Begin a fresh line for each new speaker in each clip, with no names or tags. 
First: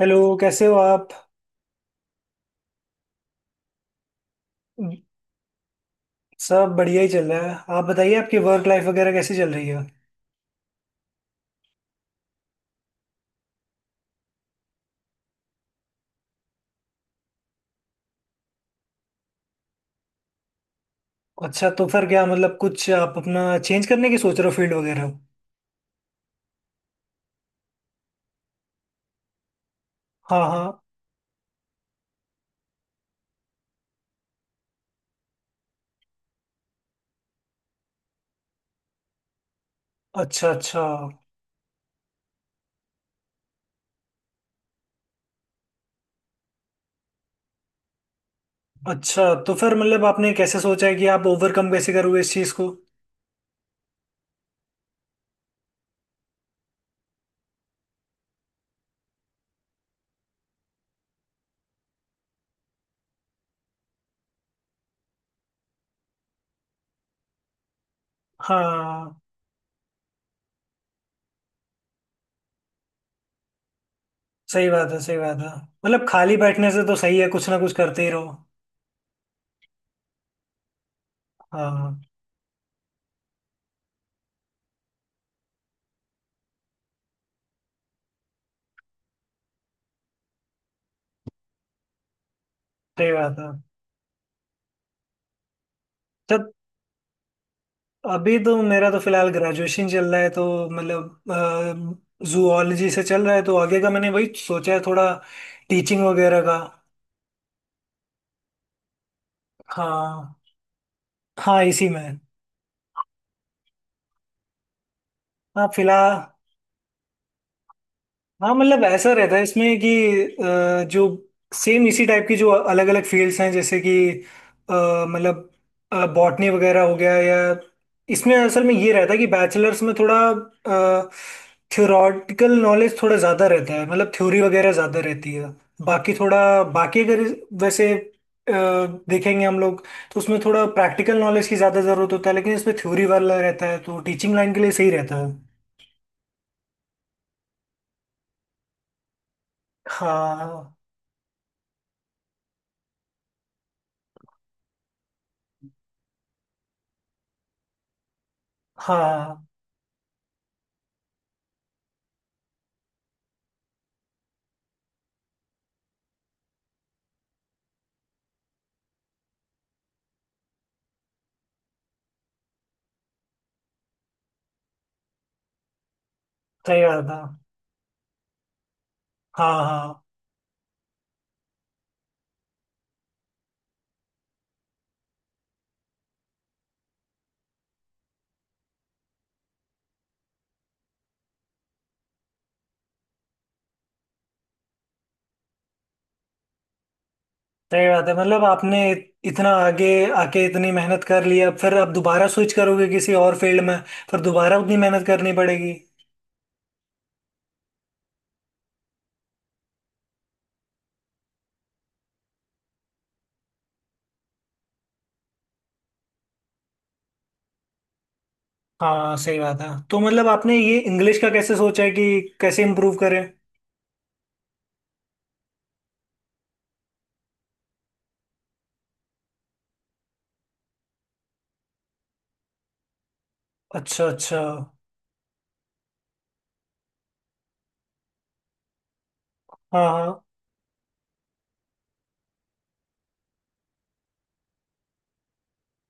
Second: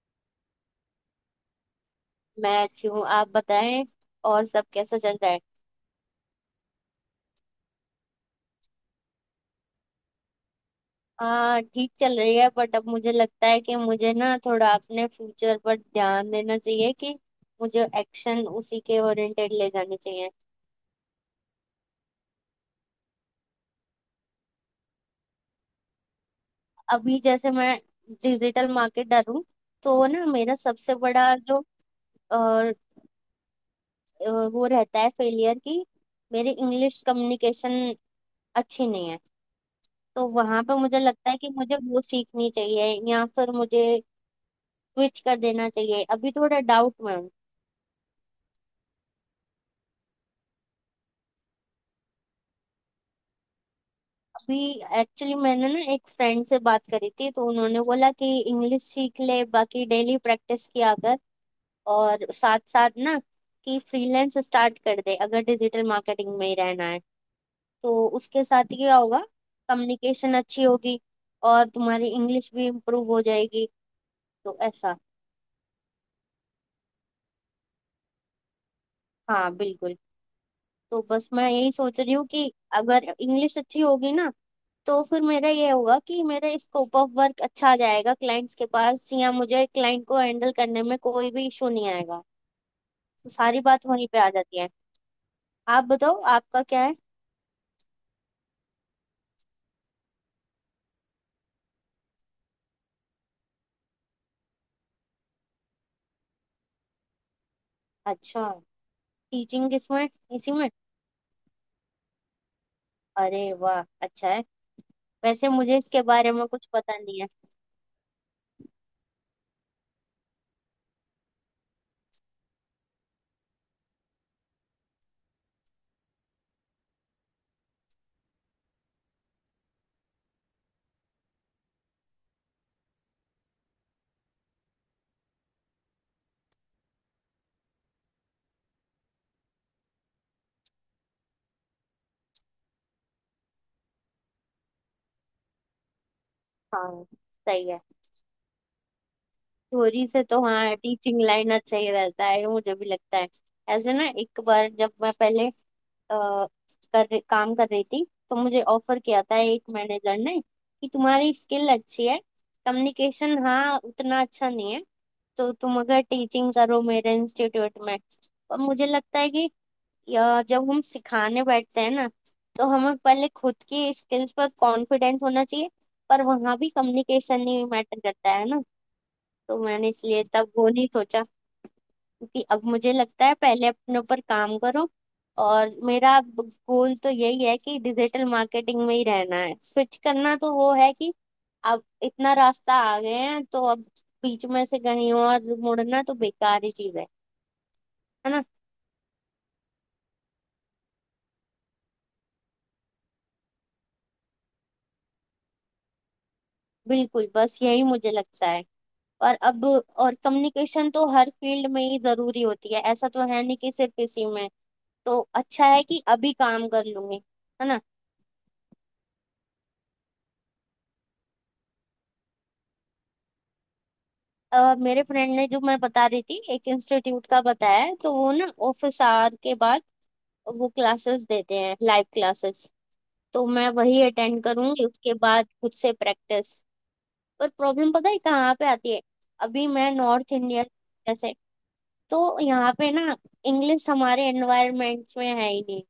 Hello, कैसे हो आप।
मैं अच्छी हूँ, आप बताएं। और सब कैसा चल रहा है।
सब बढ़िया ही चल रहा है। आप बताइए, आपकी वर्क लाइफ वगैरह कैसी चल रही है।
हाँ, ठीक चल रही है बट अब मुझे लगता है कि मुझे ना थोड़ा अपने फ्यूचर पर ध्यान देना चाहिए, कि मुझे एक्शन उसी के ओरिएंटेड ले जाने चाहिए।
अच्छा, तो फिर क्या मतलब, कुछ आप अपना चेंज करने की सोच रहे हो, फील्ड वगैरह।
अभी जैसे मैं डिजिटल मार्केटर हूँ, तो ना
हाँ,
मेरा
हाँ।
सबसे बड़ा जो अ, वो रहता है फेलियर की, मेरी इंग्लिश कम्युनिकेशन अच्छी नहीं है। तो
अच्छा,
वहां पे
अच्छा।
मुझे लगता है कि मुझे वो सीखनी चाहिए या फिर मुझे स्विच कर देना चाहिए, अभी थोड़ा डाउट में हूँ।
अच्छा, तो फिर मतलब आपने कैसे सोचा है कि आप ओवरकम कैसे करोगे इस चीज़ को।
अभी एक्चुअली मैंने ना एक फ्रेंड से बात करी थी तो उन्होंने बोला कि इंग्लिश सीख ले, बाकी डेली प्रैक्टिस किया कर और साथ साथ ना कि फ्रीलांस स्टार्ट कर दे। अगर डिजिटल मार्केटिंग में ही रहना है तो उसके साथ क्या
हाँ।
होगा, कम्युनिकेशन अच्छी होगी और तुम्हारी इंग्लिश भी इम्प्रूव हो जाएगी। तो
सही बात
ऐसा।
है, सही बात है। मतलब खाली बैठने से तो सही है, कुछ ना कुछ करते ही रहो।
हाँ बिल्कुल। तो बस मैं यही सोच
हाँ,
रही हूँ कि अगर इंग्लिश अच्छी होगी ना तो फिर मेरा ये होगा कि मेरा स्कोप ऑफ वर्क अच्छा आ जाएगा, क्लाइंट्स के पास, या मुझे क्लाइंट को हैंडल करने में कोई भी इशू नहीं आएगा।
सही
तो
बात है।
सारी बात वहीं पे आ जाती है। आप बताओ
तो
आपका क्या है।
अभी तो मेरा तो फिलहाल ग्रेजुएशन चल रहा है, तो मतलब जूलॉजी से चल रहा है, तो आगे का मैंने वही सोचा है, थोड़ा टीचिंग वगैरह का।
अच्छा। टीचिंग किसमें।
हाँ,
इसी में।
हाँ। इसी में।
अरे वाह, अच्छा है। वैसे
हाँ,
मुझे इसके
फिलहाल।
बारे में कुछ पता नहीं है।
हाँ मतलब ऐसा रहता है इसमें कि जो सेम इसी टाइप की जो अलग अलग फील्ड्स हैं, जैसे कि मतलब बॉटनी वगैरह हो गया, या इसमें असल में ये रहता है कि बैचलर्स में थोड़ा थ्योरेटिकल नॉलेज थोड़ा ज़्यादा रहता है। मतलब थ्योरी वगैरह ज़्यादा रहती है। बाकी थोड़ा, बाकी अगर, वैसे देखेंगे हम लोग। तो उसमें थोड़ा प्रैक्टिकल नॉलेज की ज़्यादा ज़रूरत होता है, लेकिन इसमें थ्योरी वाला रहता है, तो टीचिंग लाइन के लिए सही रहता है।
हाँ। सही है। थ्योरी से तो
हाँ,
हाँ टीचिंग लाइन अच्छा ही रहता है, मुझे भी लगता है। ऐसे ना एक बार जब मैं पहले अ, कर काम कर रही थी तो मुझे ऑफर किया था
हाँ।
एक मैनेजर ने कि तुम्हारी स्किल अच्छी है, कम्युनिकेशन हाँ उतना अच्छा नहीं है, तो तुम अगर टीचिंग करो मेरे इंस्टीट्यूट में। पर मुझे लगता है कि जब हम सिखाने बैठते हैं ना तो हमें पहले खुद की स्किल्स पर कॉन्फिडेंट होना चाहिए। पर वहाँ भी
सही बात है।
कम्युनिकेशन ही मैटर करता है ना। तो
हाँ,
मैंने
हाँ।
इसलिए तब वो नहीं सोचा, क्योंकि अब मुझे लगता है पहले अपने ऊपर काम करो। और मेरा गोल तो यही है कि डिजिटल मार्केटिंग में ही रहना है, स्विच करना तो वो है कि अब इतना रास्ता आ गए हैं तो अब बीच में से कहीं और मुड़ना तो बेकार ही चीज है
सही बात है।
है
मतलब
ना।
आपने इतना आगे आके इतनी मेहनत कर ली, अब फिर आप दोबारा स्विच करोगे किसी और फील्ड में, फिर दोबारा उतनी मेहनत करनी पड़ेगी।
बिल्कुल, बस यही मुझे लगता है। और अब और कम्युनिकेशन तो हर फील्ड में ही जरूरी होती है, ऐसा तो है नहीं कि सिर्फ इसी में। तो अच्छा है कि अभी काम कर लूंगी, है ना।
हाँ, सही बात है। तो मतलब आपने ये इंग्लिश का कैसे सोचा है कि कैसे इम्प्रूव करें।
मेरे फ्रेंड ने जो मैं बता रही थी एक इंस्टीट्यूट का बताया है, तो वो ना ऑफिस आवर के बाद वो क्लासेस देते हैं, लाइव क्लासेस। तो मैं वही
अच्छा, अच्छा।
अटेंड करूंगी, उसके बाद खुद से प्रैक्टिस। पर प्रॉब्लम पता है कहाँ पे आती है, अभी
हाँ,
मैं
हाँ।
नॉर्थ इंडिया जैसे, तो यहाँ पे ना इंग्लिश हमारे एनवायरमेंट्स में है ही नहीं।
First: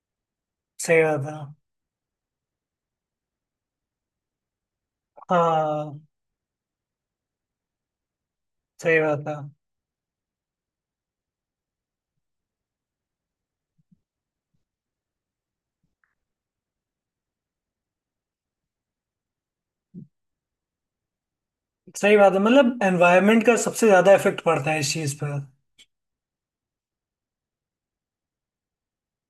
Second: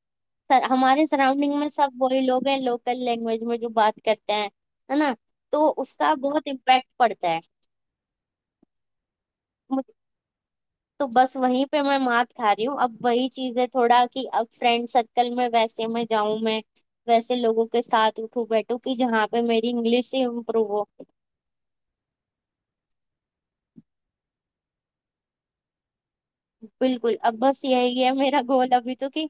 सर
सही
हमारे
बात है।
सराउंडिंग में सब वही लोग हैं, लोकल लैंग्वेज में जो बात करते हैं, है ना। तो
हाँ,
उसका बहुत इम्पैक्ट पड़ता है।
सही बात है,
तो बस वहीं पे मैं मात खा रही हूँ, अब वही चीज है थोड़ा कि अब फ्रेंड सर्कल में वैसे मैं जाऊं, मैं वैसे लोगों के साथ उठूं बैठूं कि जहाँ पे मेरी इंग्लिश ही इम्प्रूव हो।
सही बात है। मतलब एनवायरनमेंट का सबसे ज्यादा इफेक्ट पड़ता है इस चीज पर।
बिल्कुल, अब बस यही है मेरा गोल अभी तो, कि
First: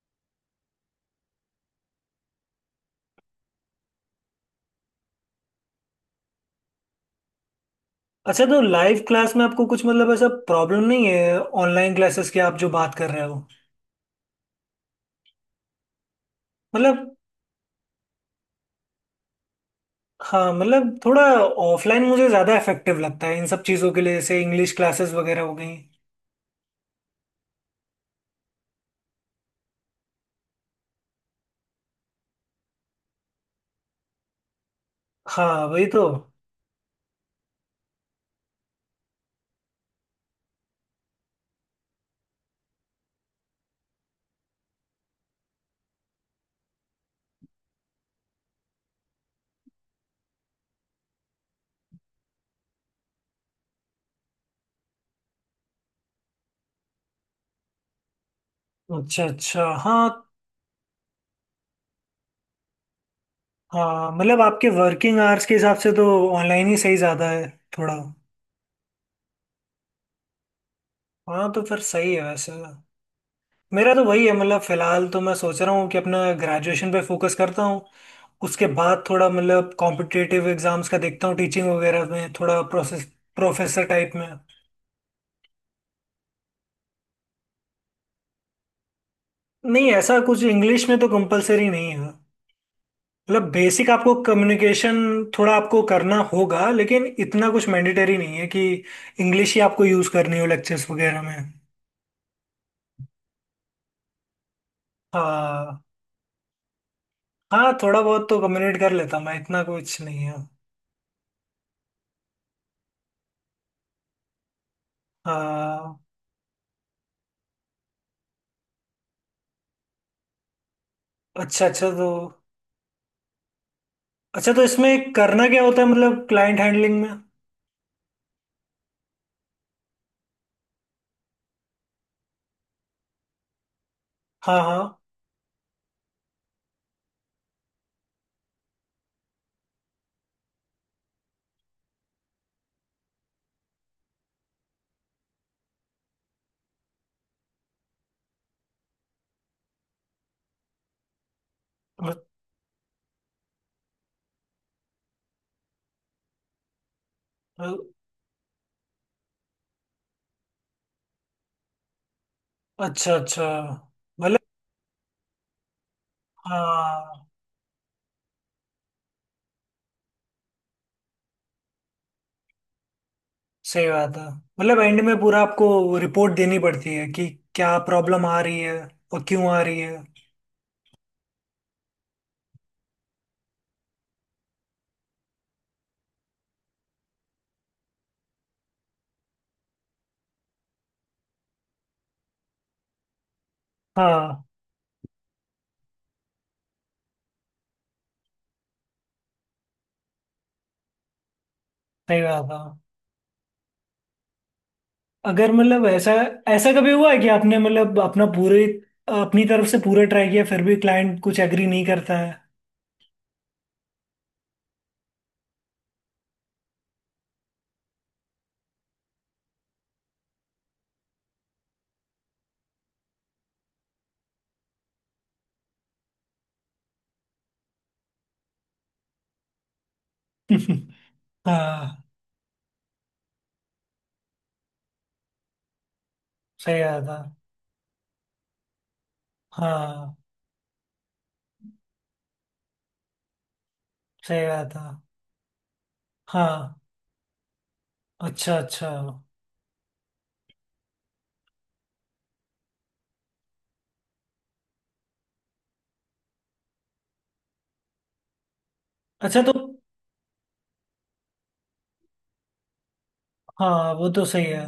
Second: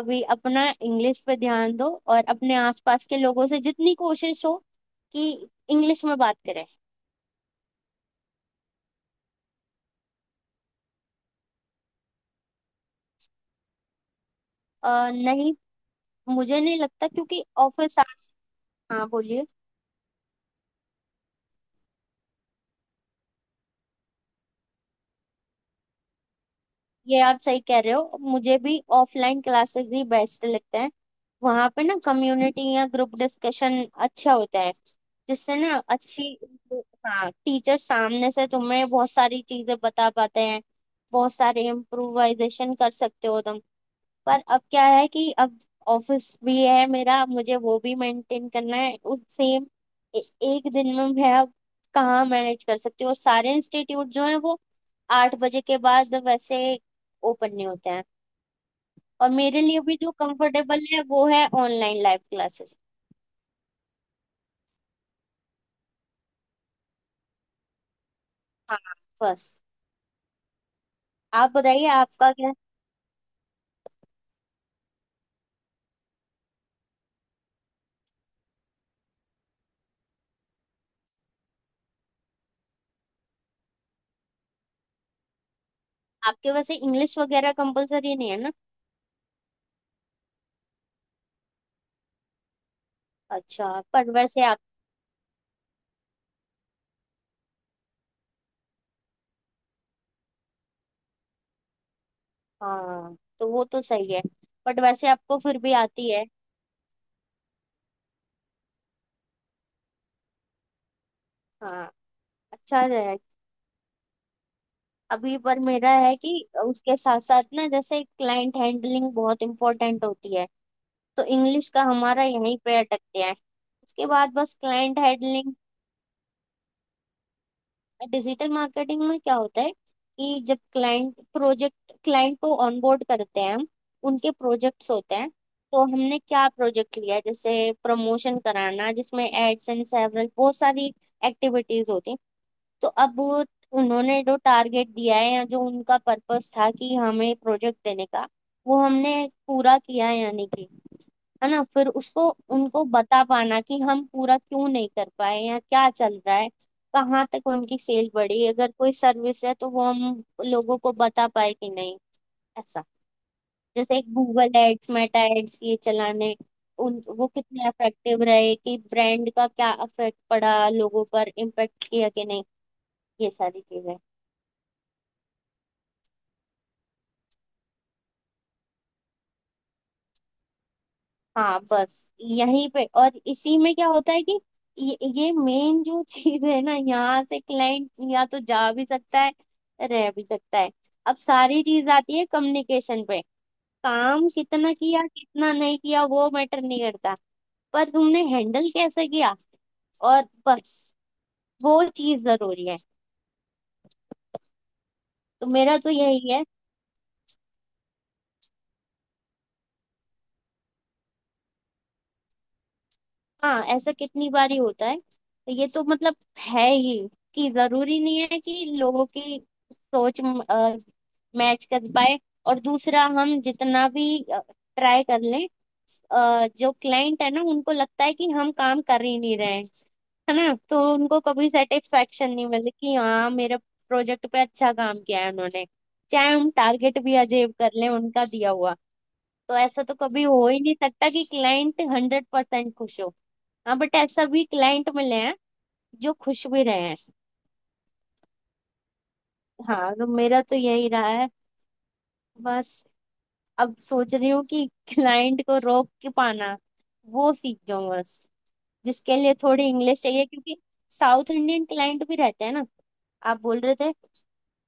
अभी अपना इंग्लिश पे ध्यान दो और अपने आसपास के लोगों से जितनी कोशिश हो कि इंग्लिश में बात करें।
अच्छा, तो लाइव क्लास में आपको कुछ मतलब ऐसा प्रॉब्लम नहीं है, ऑनलाइन क्लासेस की, आप जो बात कर रहे हो।
नहीं, मुझे नहीं लगता
मतलब,
क्योंकि ऑफिस आवर्स। हाँ बोलिए।
हाँ मतलब थोड़ा ऑफलाइन मुझे ज्यादा इफेक्टिव लगता है इन सब चीजों के लिए, जैसे इंग्लिश क्लासेस वगैरह हो गई।
ये आप सही कह रहे हो, मुझे भी ऑफलाइन क्लासेस ही बेस्ट लगते हैं। वहां पे ना कम्युनिटी या ग्रुप डिस्कशन अच्छा होता है, जिससे
हाँ,
ना
वही तो।
अच्छी। हाँ, टीचर सामने से तुम्हें बहुत सारी चीजें बता पाते हैं, बहुत सारे इम्प्रोवाइजेशन कर सकते हो तुम। पर अब क्या है कि अब ऑफिस भी है मेरा, मुझे वो भी मेंटेन करना है उस सेम, एक दिन में मैं अब कहाँ मैनेज कर सकती हूँ। और सारे इंस्टीट्यूट जो है वो 8 बजे के बाद वैसे ओपन नहीं होते हैं।
अच्छा,
और मेरे
अच्छा।
लिए भी
हाँ,
जो कंफर्टेबल है वो है ऑनलाइन लाइव क्लासेस।
हाँ। मतलब आपके वर्किंग आवर्स के हिसाब से तो ऑनलाइन ही सही ज्यादा है थोड़ा।
हाँ बस।
हाँ,
आप
तो फिर
बताइए
सही है
आपका
वैसे।
क्या।
मेरा तो वही है, मतलब फिलहाल तो मैं सोच रहा हूँ कि अपना ग्रेजुएशन पे फोकस करता हूँ। उसके बाद थोड़ा मतलब कॉम्पिटिटिव एग्जाम्स का देखता हूँ, टीचिंग वगैरह में थोड़ा प्रोसेस, प्रोफेसर टाइप में।
आपके वैसे इंग्लिश वगैरह कंपलसरी नहीं है ना।
नहीं, ऐसा कुछ इंग्लिश में तो कंपलसरी नहीं है। मतलब
अच्छा,
बेसिक
पर
आपको
वैसे आप।
कम्युनिकेशन थोड़ा आपको करना होगा, लेकिन इतना कुछ मैंडेटरी नहीं है कि इंग्लिश ही आपको यूज करनी हो लेक्चर्स वगैरह में।
हाँ तो वो तो सही है, बट वैसे आपको फिर भी
हाँ,
आती है।
हाँ। थोड़ा बहुत तो कम्युनिकेट कर लेता मैं, इतना कुछ नहीं है।
हाँ, अच्छा है। अभी पर मेरा
हाँ।
है कि उसके साथ साथ ना जैसे क्लाइंट हैंडलिंग बहुत इंपॉर्टेंट होती है, तो
अच्छा,
इंग्लिश का
अच्छा। तो
हमारा यहीं पे अटकते हैं। उसके बाद
अच्छा,
बस
तो
क्लाइंट
इसमें करना
हैंडलिंग।
क्या होता है, मतलब क्लाइंट हैंडलिंग में।
डिजिटल मार्केटिंग में क्या होता है कि जब क्लाइंट को ऑनबोर्ड करते हैं हम, उनके
हाँ, हाँ।
प्रोजेक्ट्स होते हैं। तो हमने क्या प्रोजेक्ट लिया है, जैसे प्रमोशन कराना जिसमें एड्स एंड सेवरल बहुत सारी एक्टिविटीज होती हैं। तो अब वो उन्होंने जो टारगेट दिया है या जो उनका पर्पस था कि हमें प्रोजेक्ट देने का, वो हमने पूरा किया है या नहीं किया, है ना। फिर उसको उनको बता पाना कि हम पूरा क्यों नहीं कर पाए या क्या चल रहा है, कहाँ तक उनकी
मतलब-
सेल बढ़ी, अगर कोई सर्विस है तो वो हम लोगों को बता पाए कि नहीं। ऐसा।
अच्छा, अच्छा।
जैसे एक
मतलब
गूगल एड्स, मेटा एड्स ये चलाने, उन
हाँ,
वो कितने इफेक्टिव रहे, कि ब्रांड का क्या इफेक्ट पड़ा, लोगों पर इम्पेक्ट किया कि नहीं, ये सारी
सही
चीजें।
बात है। मतलब एंड में पूरा आपको रिपोर्ट देनी पड़ती है कि क्या प्रॉब्लम आ रही है और क्यों आ रही है।
हाँ बस यहीं पे। और इसी में क्या होता है कि ये मेन जो चीज है ना, यहाँ से क्लाइंट या तो जा भी सकता है, रह भी सकता है। अब सारी चीज आती है कम्युनिकेशन पे। काम
हाँ,
कितना किया कितना नहीं किया वो मैटर नहीं करता, पर तुमने हैंडल कैसे किया, और बस वो
सही
चीज
बात है।
जरूरी है। तो
अगर
मेरा
मतलब
तो
ऐसा,
यही है।
ऐसा कभी हुआ है कि आपने मतलब अपना पूरे, अपनी तरफ से पूरा ट्राई किया, फिर भी क्लाइंट कुछ एग्री नहीं करता है।
हाँ ऐसा कितनी बार ही होता है, तो ये तो मतलब है ही कि जरूरी नहीं है कि लोगों की सोच मैच कर पाए। और दूसरा हम जितना भी ट्राई कर लें, जो क्लाइंट है ना उनको लगता है कि हम काम कर ही नहीं रहे हैं, है ना। तो उनको कभी
हाँ।
सेटिस्फेक्शन नहीं मिलती कि हाँ मेरे प्रोजेक्ट पे अच्छा काम किया है उन्होंने, चाहे हम
सही
टारगेट
बात
भी
है।
अचीव कर लें उनका दिया हुआ। तो ऐसा तो
हाँ,
कभी हो ही नहीं सकता कि क्लाइंट 100% खुश हो। हाँ बट ऐसा भी
सही बात है।
क्लाइंट मिले हैं जो खुश भी
हाँ,
रहे हैं।
अच्छा, अच्छा।
हाँ तो मेरा तो यही रहा है। बस अब सोच रही हूँ कि क्लाइंट को रोक के पाना वो सीख जाऊँ बस, जिसके लिए
अच्छा, तो
थोड़ी इंग्लिश चाहिए, क्योंकि साउथ इंडियन क्लाइंट भी रहते हैं ना, आप बोल रहे थे।
हाँ वो तो सही है।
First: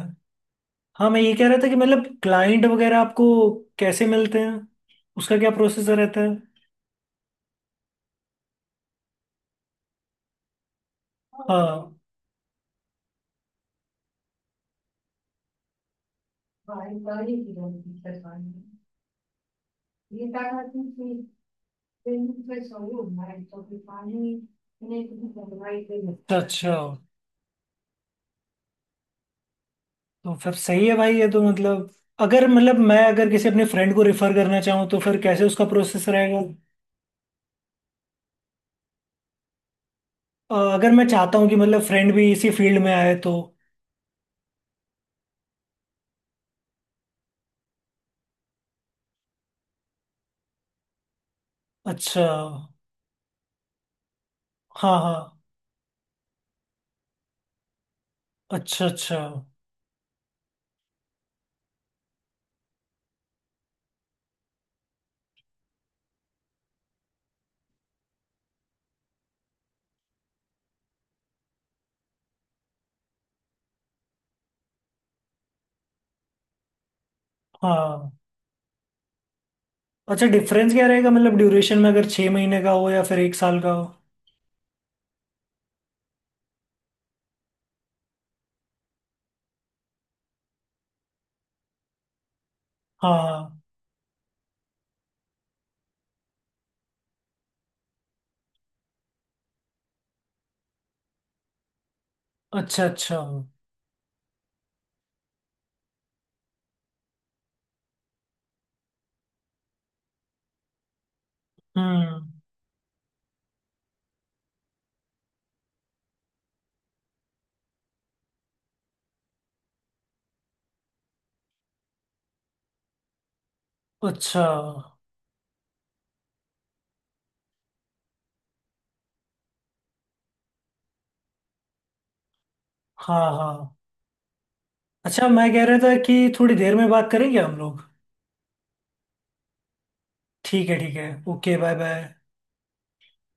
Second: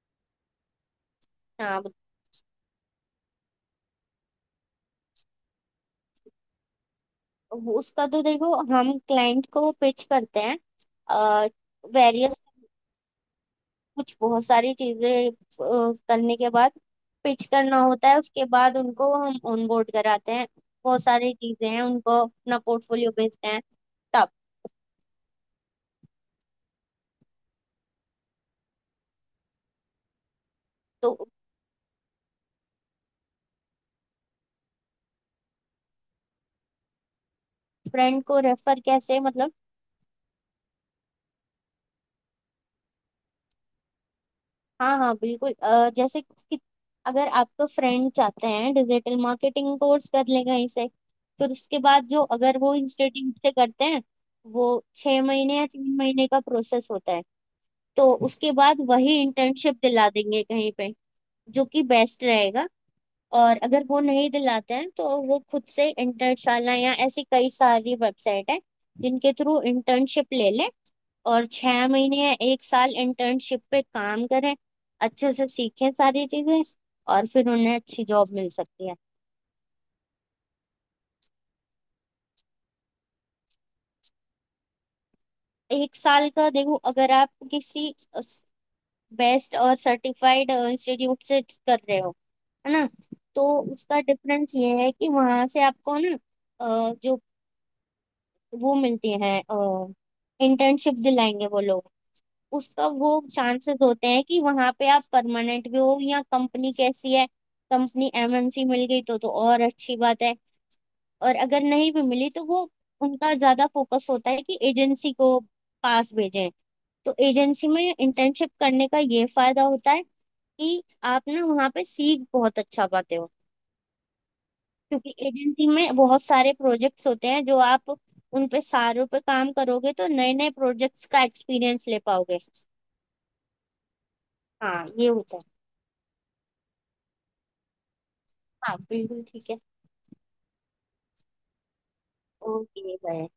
हाँ, मैं ये कह रहा था कि
हाँ।
मतलब क्लाइंट वगैरह आपको कैसे मिलते हैं, उसका क्या प्रोसेसर रहता है।
उसका तो देखो हम क्लाइंट को पिच करते हैं,
हाँ,
वेरियस कुछ बहुत सारी चीजें करने के बाद पिच करना होता है, उसके बाद उनको हम ऑन बोर्ड कराते हैं, बहुत सारी चीजें हैं, उनको अपना पोर्टफोलियो भेजते हैं तब।
अच्छा, अच्छा। तो फिर सही है भाई, ये
तो
तो मतलब, अगर मतलब मैं अगर किसी अपने फ्रेंड को रेफर करना चाहूँ तो फिर कैसे उसका प्रोसेस रहेगा।
फ्रेंड को रेफर कैसे मतलब।
अगर मैं चाहता हूँ कि मतलब फ्रेंड भी इसी फील्ड में आए तो।
हाँ हाँ बिल्कुल, जैसे कि अगर आपको फ्रेंड चाहते हैं डिजिटल मार्केटिंग कोर्स कर ले कहीं से, फिर उसके बाद जो
अच्छा।
अगर वो इंस्टीट्यूट से करते हैं वो
हाँ, हाँ।
6 महीने या 3 महीने का प्रोसेस होता है, तो उसके बाद
अच्छा, अच्छा।
वही इंटर्नशिप दिला देंगे कहीं पे, जो कि बेस्ट रहेगा। और अगर वो नहीं दिलाते हैं तो वो खुद से इंटर्नशाला या ऐसी कई सारी वेबसाइट है, जिनके थ्रू इंटर्नशिप ले लें और 6 महीने या एक साल इंटर्नशिप पे काम करें, अच्छे से सीखें सारी चीजें, और फिर उन्हें अच्छी
हाँ।
जॉब मिल सकती है।
अच्छा, डिफरेंस क्या रहेगा, मतलब ड्यूरेशन में, अगर 6 महीने का हो या फिर एक साल का हो।
एक साल का देखो, अगर आप किसी बेस्ट और सर्टिफाइड इंस्टीट्यूट से कर रहे हो, है ना, तो
हाँ।
उसका डिफरेंस ये है कि वहां से आपको ना अ, जो वो मिलती हैं, इंटर्नशिप दिलाएंगे वो लोग।
अच्छा,
उसका वो
अच्छा।
चांसेस होते हैं कि वहां पे आप परमानेंट भी हो, या कंपनी कैसी है, कंपनी एमएनसी मिल गई तो और अच्छी बात है। और अगर नहीं भी
हम्म।
मिली तो वो उनका ज्यादा फोकस होता है कि एजेंसी को पास भेजें। तो एजेंसी में इंटर्नशिप करने का ये फायदा होता है कि आप ना वहाँ पे सीख बहुत अच्छा पाते हो,
अच्छा।
क्योंकि एजेंसी में बहुत सारे प्रोजेक्ट्स होते हैं, जो आप उन पे सारों पे काम करोगे तो नए नए प्रोजेक्ट्स का एक्सपीरियंस ले पाओगे।
हाँ, हाँ।
हाँ ये
अच्छा,
होता है।
मैं कह रहा था कि थोड़ी देर में बात करेंगे हम लोग।
हाँ बिल्कुल ठीक है।
ठीक है, ठीक है। Okay, bye, bye.
Okay bye.